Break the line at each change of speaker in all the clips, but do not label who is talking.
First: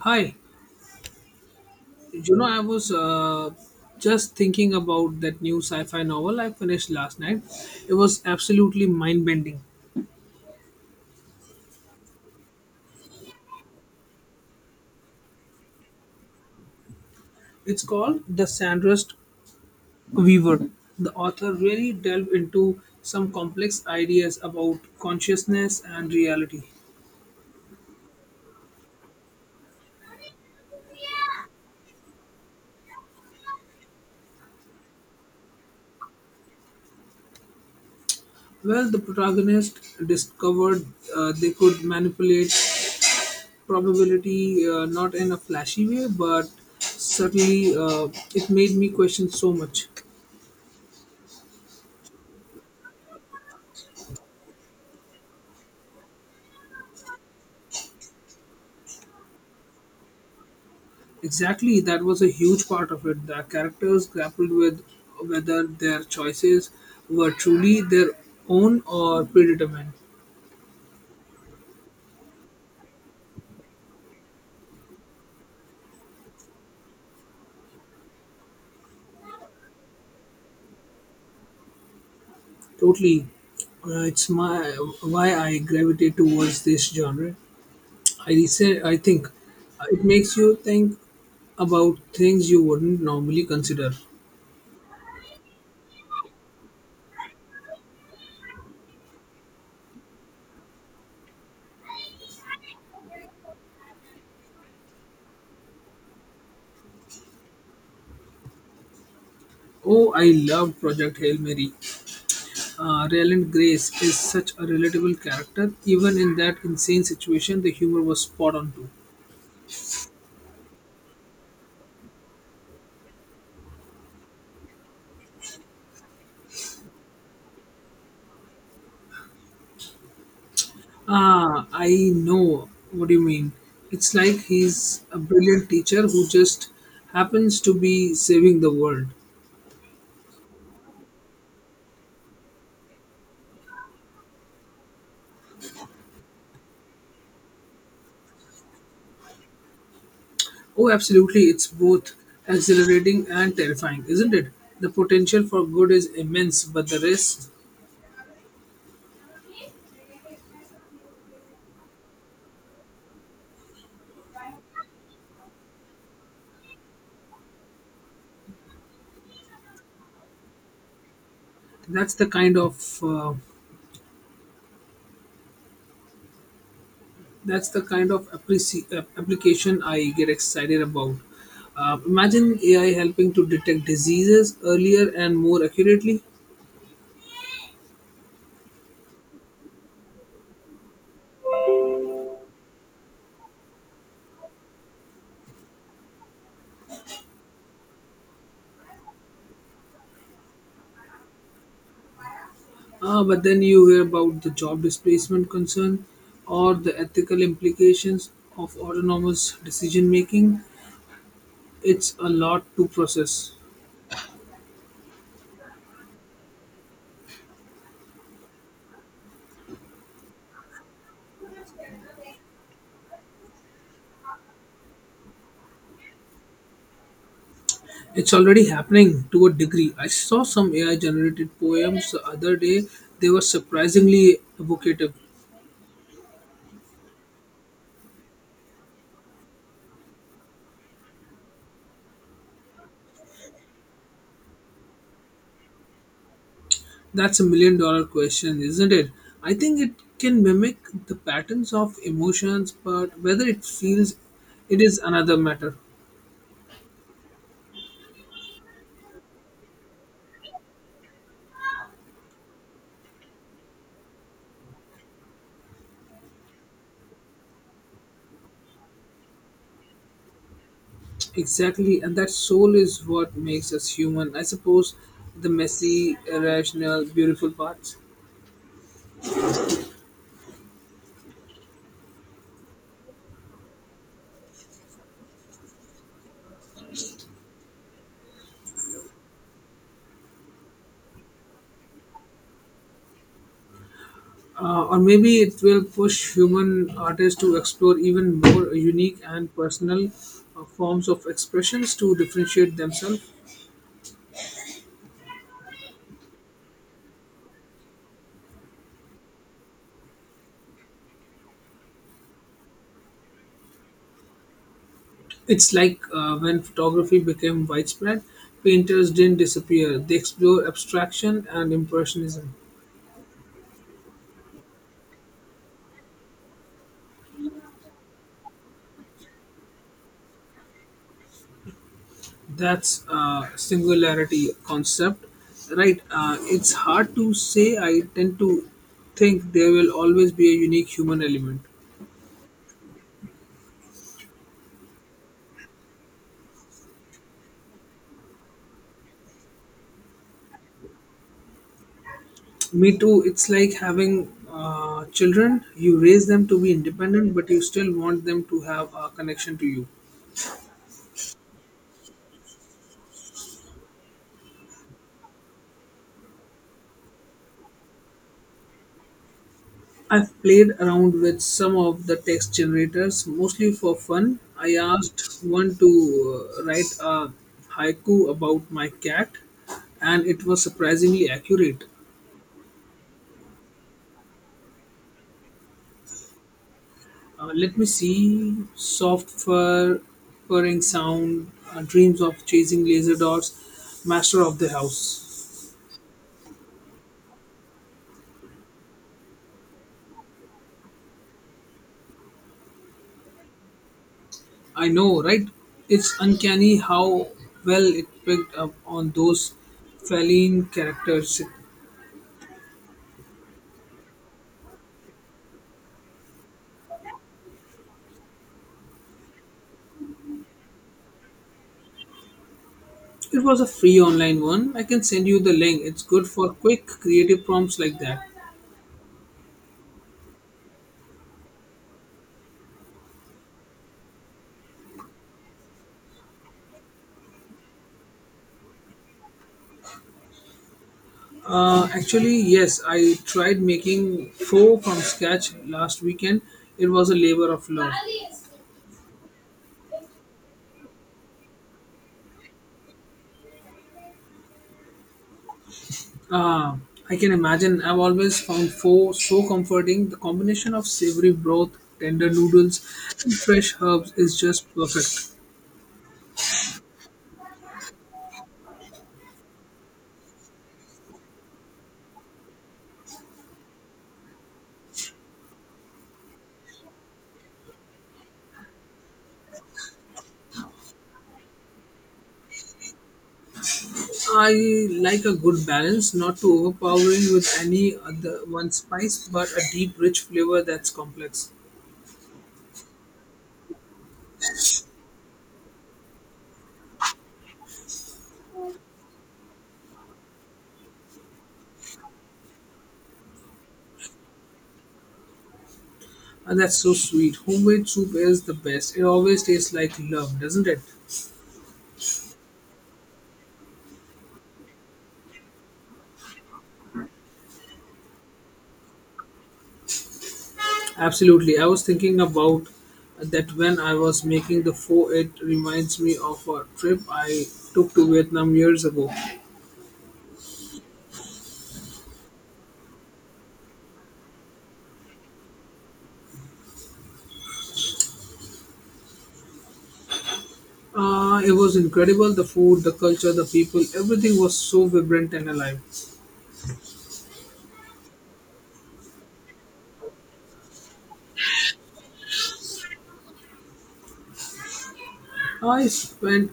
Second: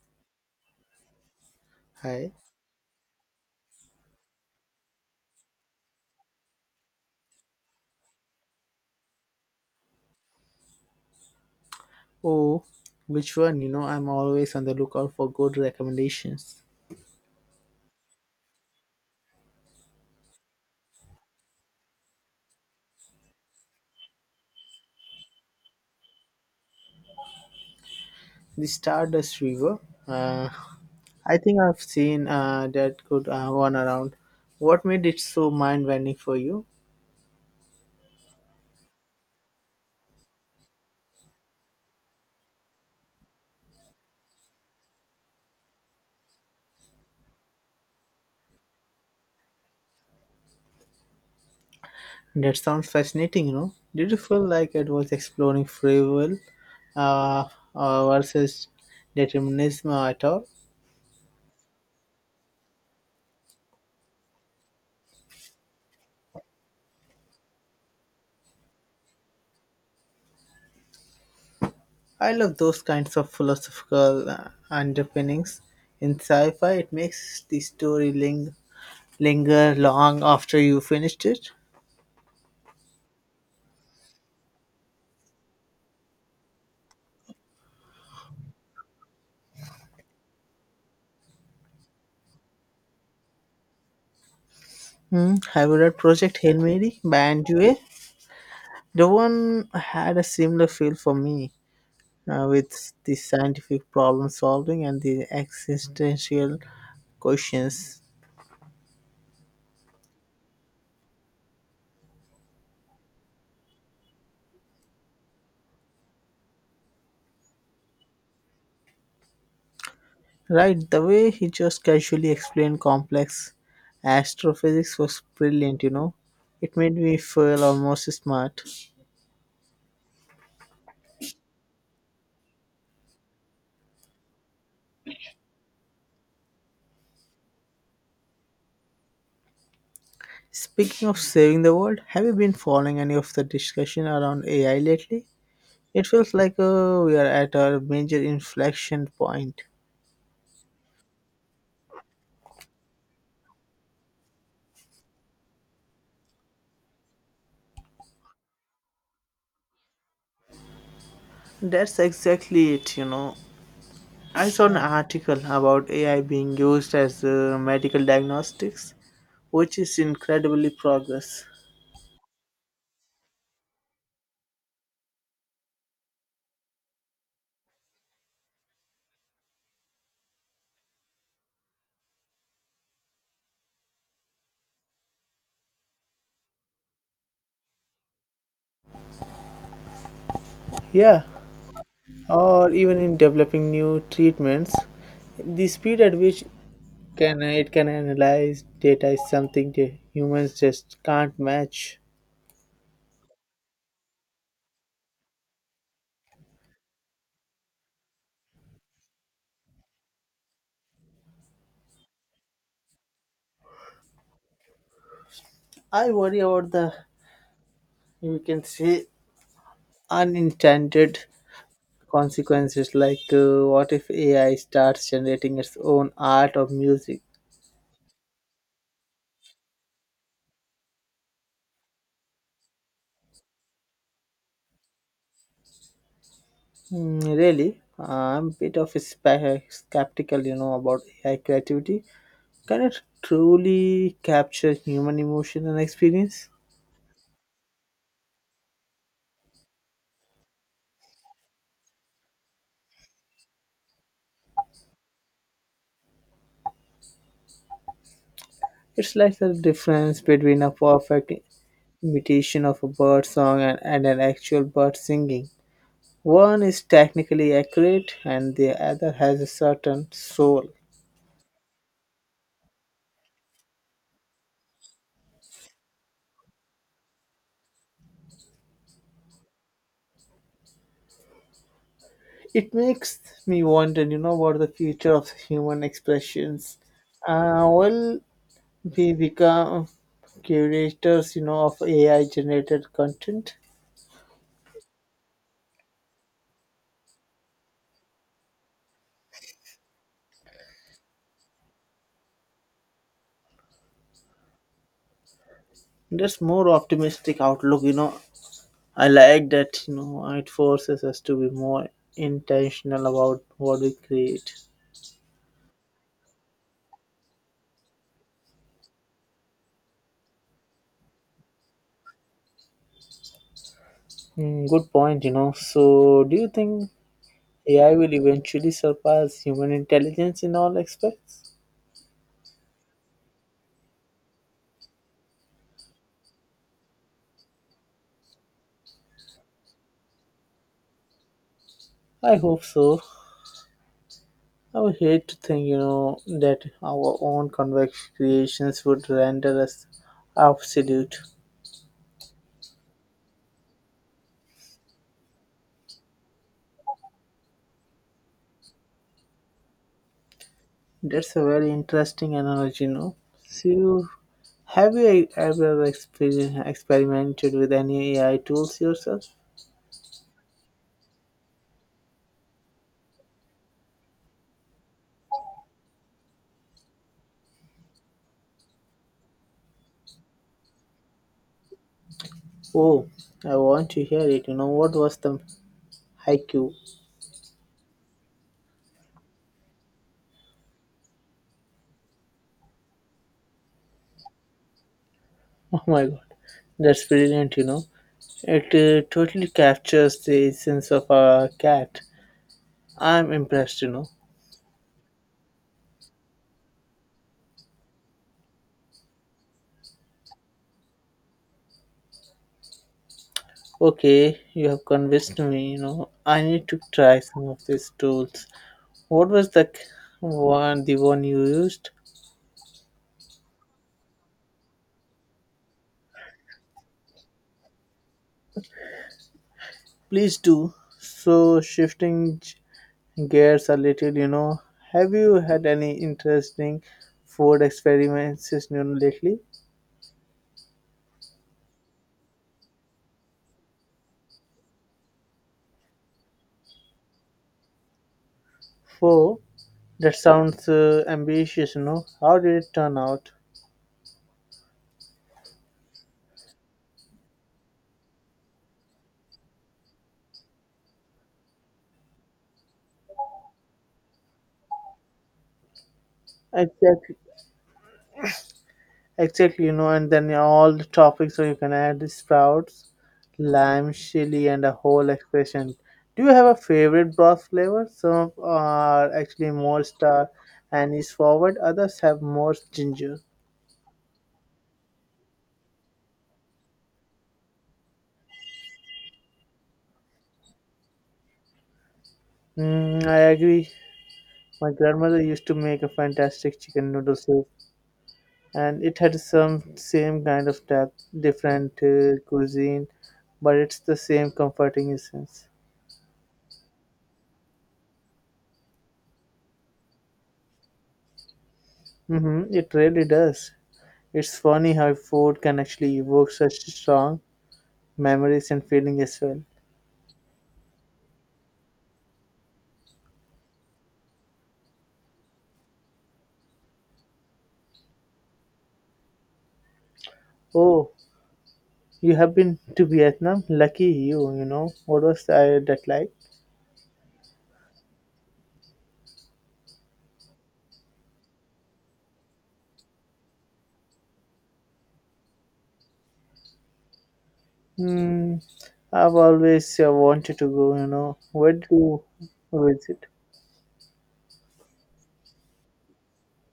Hi,
Hi.
I was just thinking about that new sci fi novel I finished last night. It was absolutely mind bending.
Oh, which one? You know, I'm always on the lookout for good recommendations.
It's called The Sandrust Weaver. The author really delved into some complex ideas about consciousness and reality.
The Stardust River. Uh, I think I've seen that good one around. What made it so mind-bending for you?
Well, the protagonist discovered, they could manipulate probability, not in a flashy way, but certainly, it made me question so much.
That sounds fascinating. You know, did you feel like it was exploring free will uh, uh, versus determinism at all?
Exactly, that was a huge part of it. The characters grappled with whether their choices were truly their own or predetermined.
I love those kinds of philosophical underpinnings. In sci-fi, it makes the story link linger long after you finished it.
Totally. It's my why I gravitate towards this genre. I think it makes you think about things you wouldn't normally consider.
Hmm. Have you read Project Hail Mary by Andrew? A? The one had a similar feel for me with the scientific problem solving and the existential questions.
Oh, I love Project Hail Mary. Ryland Grace is such a relatable character. Even in that insane situation, the humor was spot on too.
Right, the way he just casually explained complex astrophysics was brilliant, you know. It made me feel almost smart.
Ah, I know what you mean. It's like he's a brilliant teacher who just happens to be saving the world.
Speaking of saving the world, have you been following any of the discussion around AI lately? It feels like we are at a major inflection point.
Oh, absolutely. It's both exhilarating and terrifying, isn't it? The potential for good is immense, but the risk
That's exactly it, you know. I saw an article about AI being used as medical diagnostics, which is incredibly progress.
that's the kind of uh, that's the kind of application I get excited about. Imagine AI helping to detect diseases earlier and more accurately.
Yeah, or even in developing new treatments, the speed at which can it can analyze data is something that humans just can't match.
Ah, but then you hear about the job displacement concern or the ethical implications of autonomous decision making. It's a lot to process.
I worry about the you can say unintended consequences, like what if ai starts generating its own art or music.
It's already happening to a degree. I saw some AI generated poems the other day. They were surprisingly evocative.
Really, I'm a bit of a skeptical, you know, about ai creativity. Can it truly capture human emotion and experience?
That's $1 million question, isn't it? I think it can mimic the patterns of emotions, but whether it feels it is another matter.
It's like the difference between a perfect imitation of a bird song and an actual bird singing. One is technically accurate and the other has a certain soul.
Exactly, and that soul is what makes us human. I suppose the messy, irrational, beautiful parts.
It makes me wonder, you know, what the future of human expressions. Will we become curators, you know, of AI generated content?
Or maybe it will push human artists to explore even more unique and personal, forms of expressions to differentiate themselves.
That's more optimistic outlook, you know. I like that, you know, it forces us to be more intentional about what we create.
It's like, when photography became widespread, painters didn't disappear, they explored abstraction and impressionism.
Mm, good point, you know. So, do you think AI will eventually surpass human intelligence in all aspects?
That's a singularity concept, right? It's hard to say. I tend to think there will always be a unique human element.
I hope so. I would hate to think, you know, that our own convex creations would render us absolute.
Me too. It's like having, children. You raise them to be independent, but you still want them to have a connection to you.
That's a very interesting analogy, you know. So, have you ever experimented with any AI tools yourself?
I've played around with some of the text generators, mostly for fun. I asked one to, write a haiku about my cat, and it was surprisingly accurate.
Oh, I want to hear it. You know, what was the haiku?
Let me see. Software purring sound, dreams of chasing laser dots, master of the house.
Oh my god, that's brilliant, you know. It totally captures the essence of a cat. I'm impressed, you know.
I know, right? It's uncanny how well it picked up on those feline characters.
Okay, you have convinced me, you know. I need to try some of these tools. What was the one you used?
It was a free online one. I can send you the link. It's good for quick, creative prompts like that.
Please do. So, shifting gears a little, you know, have you had any interesting food experiments, you know, lately?
Actually, yes, I tried making faux from scratch last weekend. It was a labor of love.
For that sounds ambitious, you know. How did it turn out?
Ah, I can imagine. I've always found pho so comforting. The combination of savory broth, tender noodles, and fresh herbs is just perfect.
Exactly. Exactly, you know, and then all the toppings, so you can add sprouts, lime, chili, and a whole expression. Do you have a favorite broth flavor? Some are actually more star anise forward, others have more ginger.
I like a good balance, not too overpowering with any other one spice, but a deep, rich flavor that's complex.
Mm, I agree. My grandmother used to make a fantastic chicken noodle soup, and it had some same kind of depth, different cuisine, but it's the same comforting essence.
And that's so sweet. Homemade soup is the best. It always tastes like love, doesn't it?
Mm-hmm, it really does. It's funny how food can actually evoke such strong memories and feeling as well.
Absolutely. I was thinking about that when I was making the pho, it reminds me of a trip I took to Vietnam years ago.
Oh, you have been to Vietnam? Lucky you, you know. What was that like?
It was incredible the food, the culture, the people, everything was so vibrant and alive.
Hmm, I've always wanted to go, you know. Where did you visit?
I spent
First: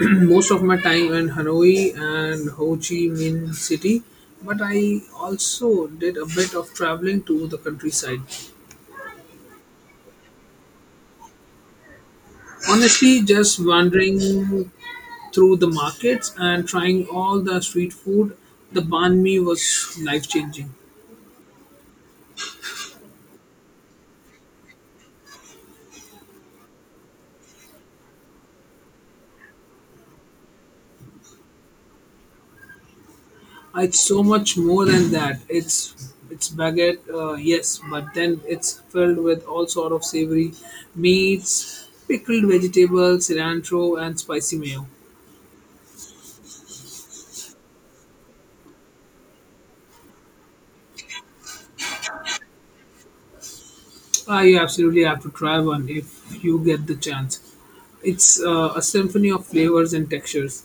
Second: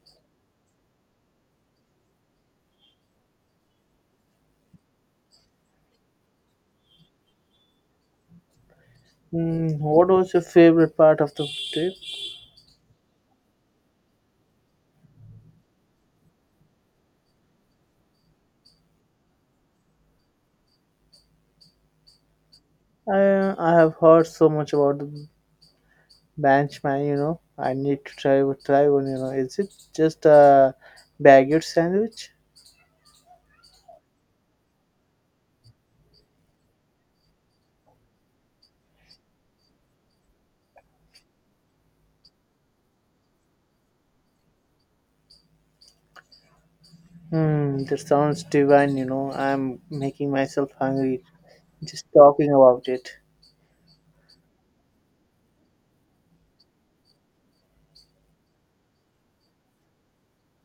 most of my time in Hanoi and Ho Chi Minh City, but I also did a bit of traveling to the countryside.
Hmm, what was your favorite part of the trip?
Honestly, just wandering through the markets and trying all the street food, the banh mi was life changing.
I have heard so much about the bench man, you know. I need to try one, you know. Is it just a baguette sandwich?
It's so much more than that. It's baguette, yes, but then it's filled with all sort of savory meats, pickled vegetables, cilantro, and spicy mayo.
Hmm, that sounds divine, you know. I'm making myself hungry just talking about it.
Ah, you absolutely have to try one if you get the chance. It's, a symphony of flavors and textures.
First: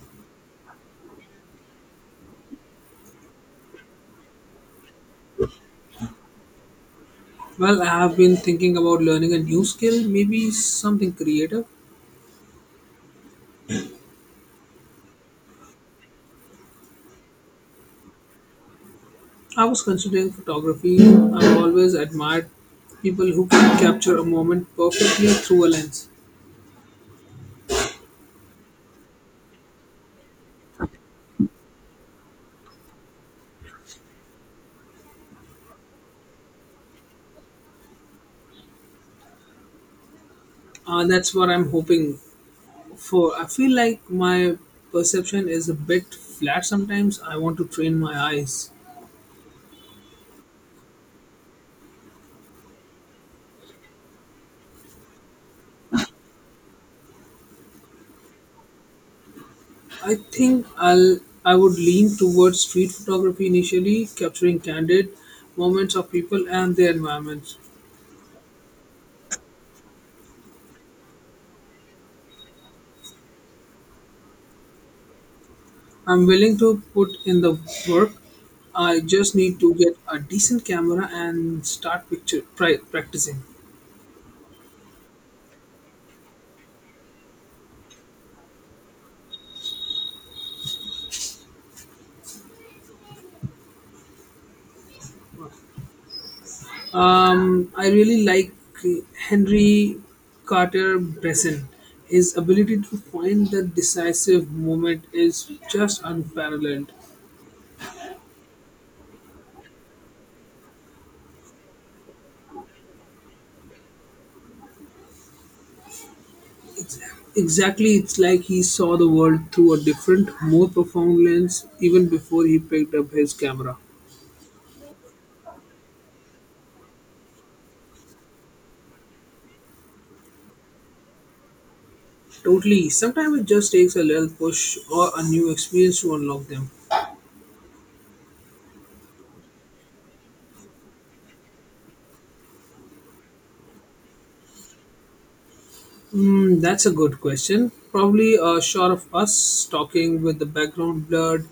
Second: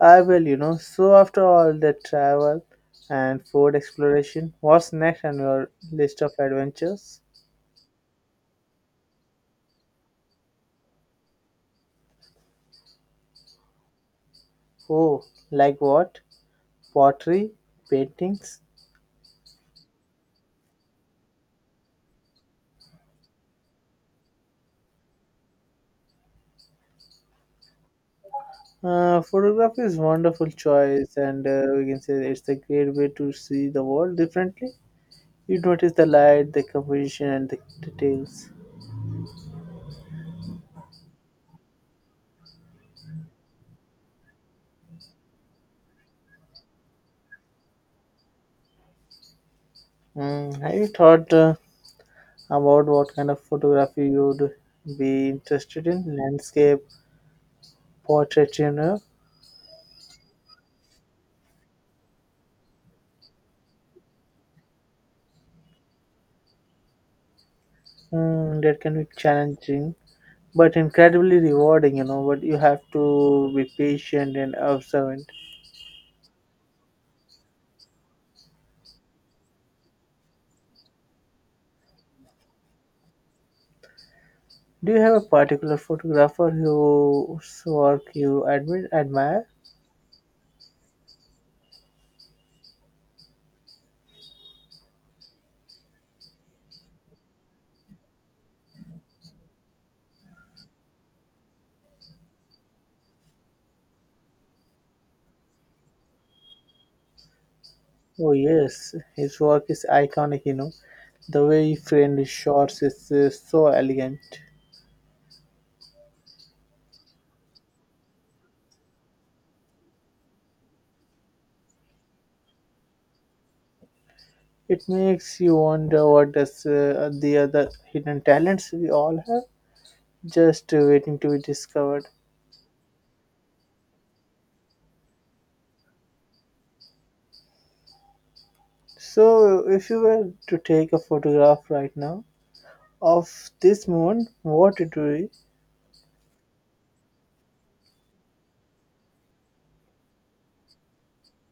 I will, you know. So, after all the travel and food exploration, what's next on your list of adventures?
Well, I have been thinking about learning a new skill, maybe something creative.
Oh, like what? Pottery, paintings?
I was considering photography. I've always admired people who can capture a moment perfectly through a lens.
Photography is wonderful choice, and we can say it's a great way to see the world differently. You notice the light, the composition, and the details.
That's what I'm hoping for. I feel like my perception is a bit flat sometimes. I want to train my eyes.
Mm, have you thought? About what kind of photography you'd be interested in? Landscape, portrait, you know.
I think I'll I would lean towards street photography initially, capturing candid moments of people and their environments.
Mm, that can be challenging but incredibly rewarding, you know, but you have to be patient and observant.
I'm willing to put in the work. I just need to get a decent camera and start practicing.
Do you have a particular photographer whose work you admire?
I really like Henry Carter Bresson. His ability to find the decisive moment is just unparalleled.
Oh yes, his work is iconic, you know. The way he framed his shots is so elegant.
It's exactly, it's like he saw the world through a different, more profound lens even before he picked up his camera.
It makes you wonder, what does the other hidden talents we all have, just waiting to be discovered.
Totally. Sometimes it just takes a little push or a new experience to unlock them.
So, if you were to take a photograph right now of this moment, what it would be?
Mm, that's a good question. Probably a shot of us talking with the background blurred,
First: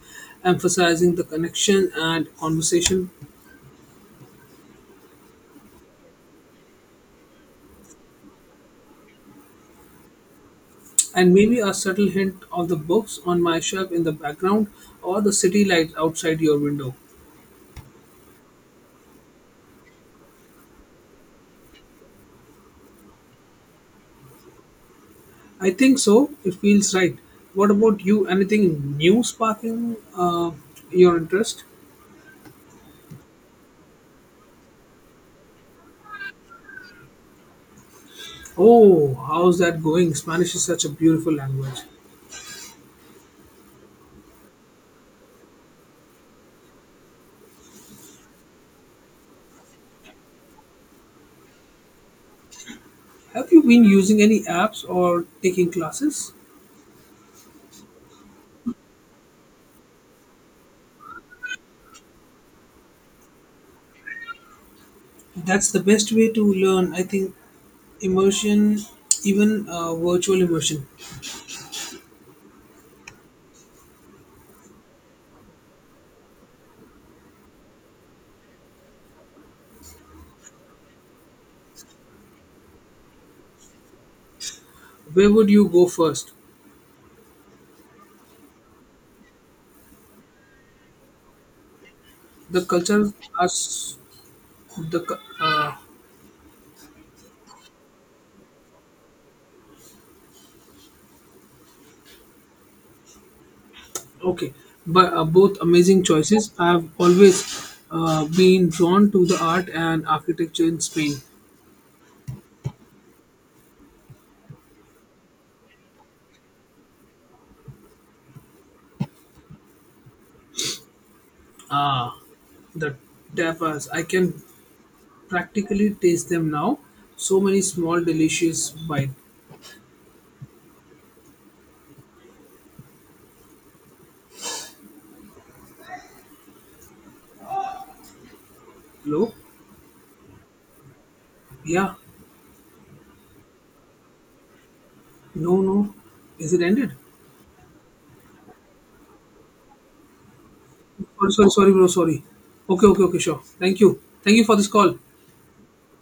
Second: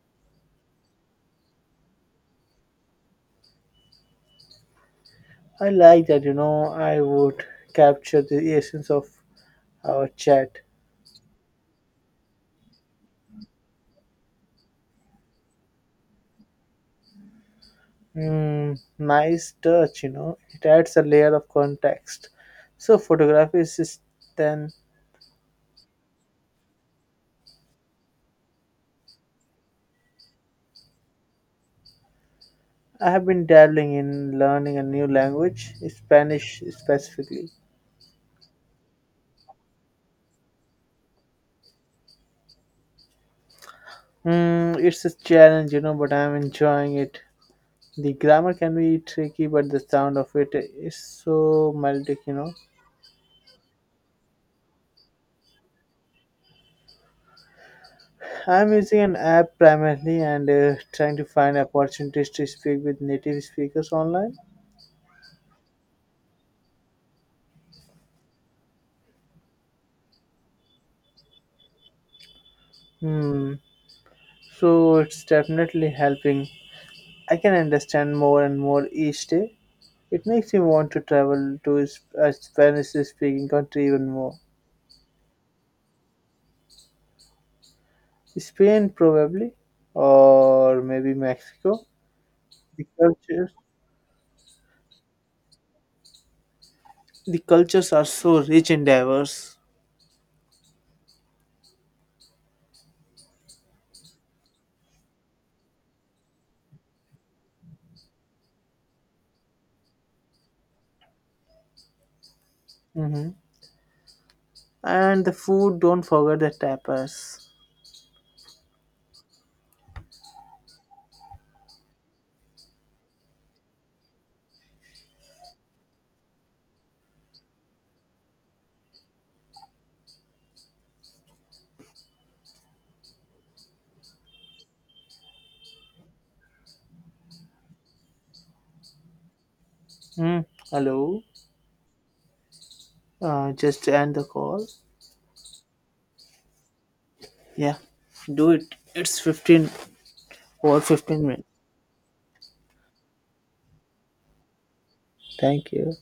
emphasizing the connection and conversation,
I like that, you know, I would capture the essence of our chat.
and maybe a subtle hint of the books on my shelf in the background or the city lights outside your window.
Mm, nice touch, you know, it adds a layer of context. So, photography is just then.
I think so. It feels right. What about you? Anything new sparking, your interest?
I have been dabbling in learning a new language, Spanish specifically.
Oh, how's that going? Spanish is such a beautiful language.
Mm, it's a challenge, you know, but I'm enjoying it. The grammar can be tricky, but the sound of it is so melodic, you know.
Have you been using any apps or taking classes?
I'm using an app primarily and trying to find opportunities to speak with native speakers online.
That's the best way to learn, I think. Immersion, even, virtual immersion.
Hmm. So it's definitely helping. I can understand more and more each day. It makes me want to travel to a Spanish speaking country even more.
Where would you go first?
Spain, probably, or maybe Mexico.
The
The
culture
cultures,
as the cu-
the cultures are so rich and diverse.
okay, but, both amazing choices. I've always been drawn to the art and architecture in Spain.
Mm-hmm. And the food, don't forget the tapas.
Ah, the tapas. I can practically taste them now. So many small, delicious bite. Hello?
Hmm. Hello?
Yeah.
Just end the call.
No, no. Is it ended?
Yeah, do it. It's 15
Sorry,
minutes.
sorry, sorry, bro. Sorry. Okay, okay, okay, sure. Thank you. Thank you for this call.
Thank you.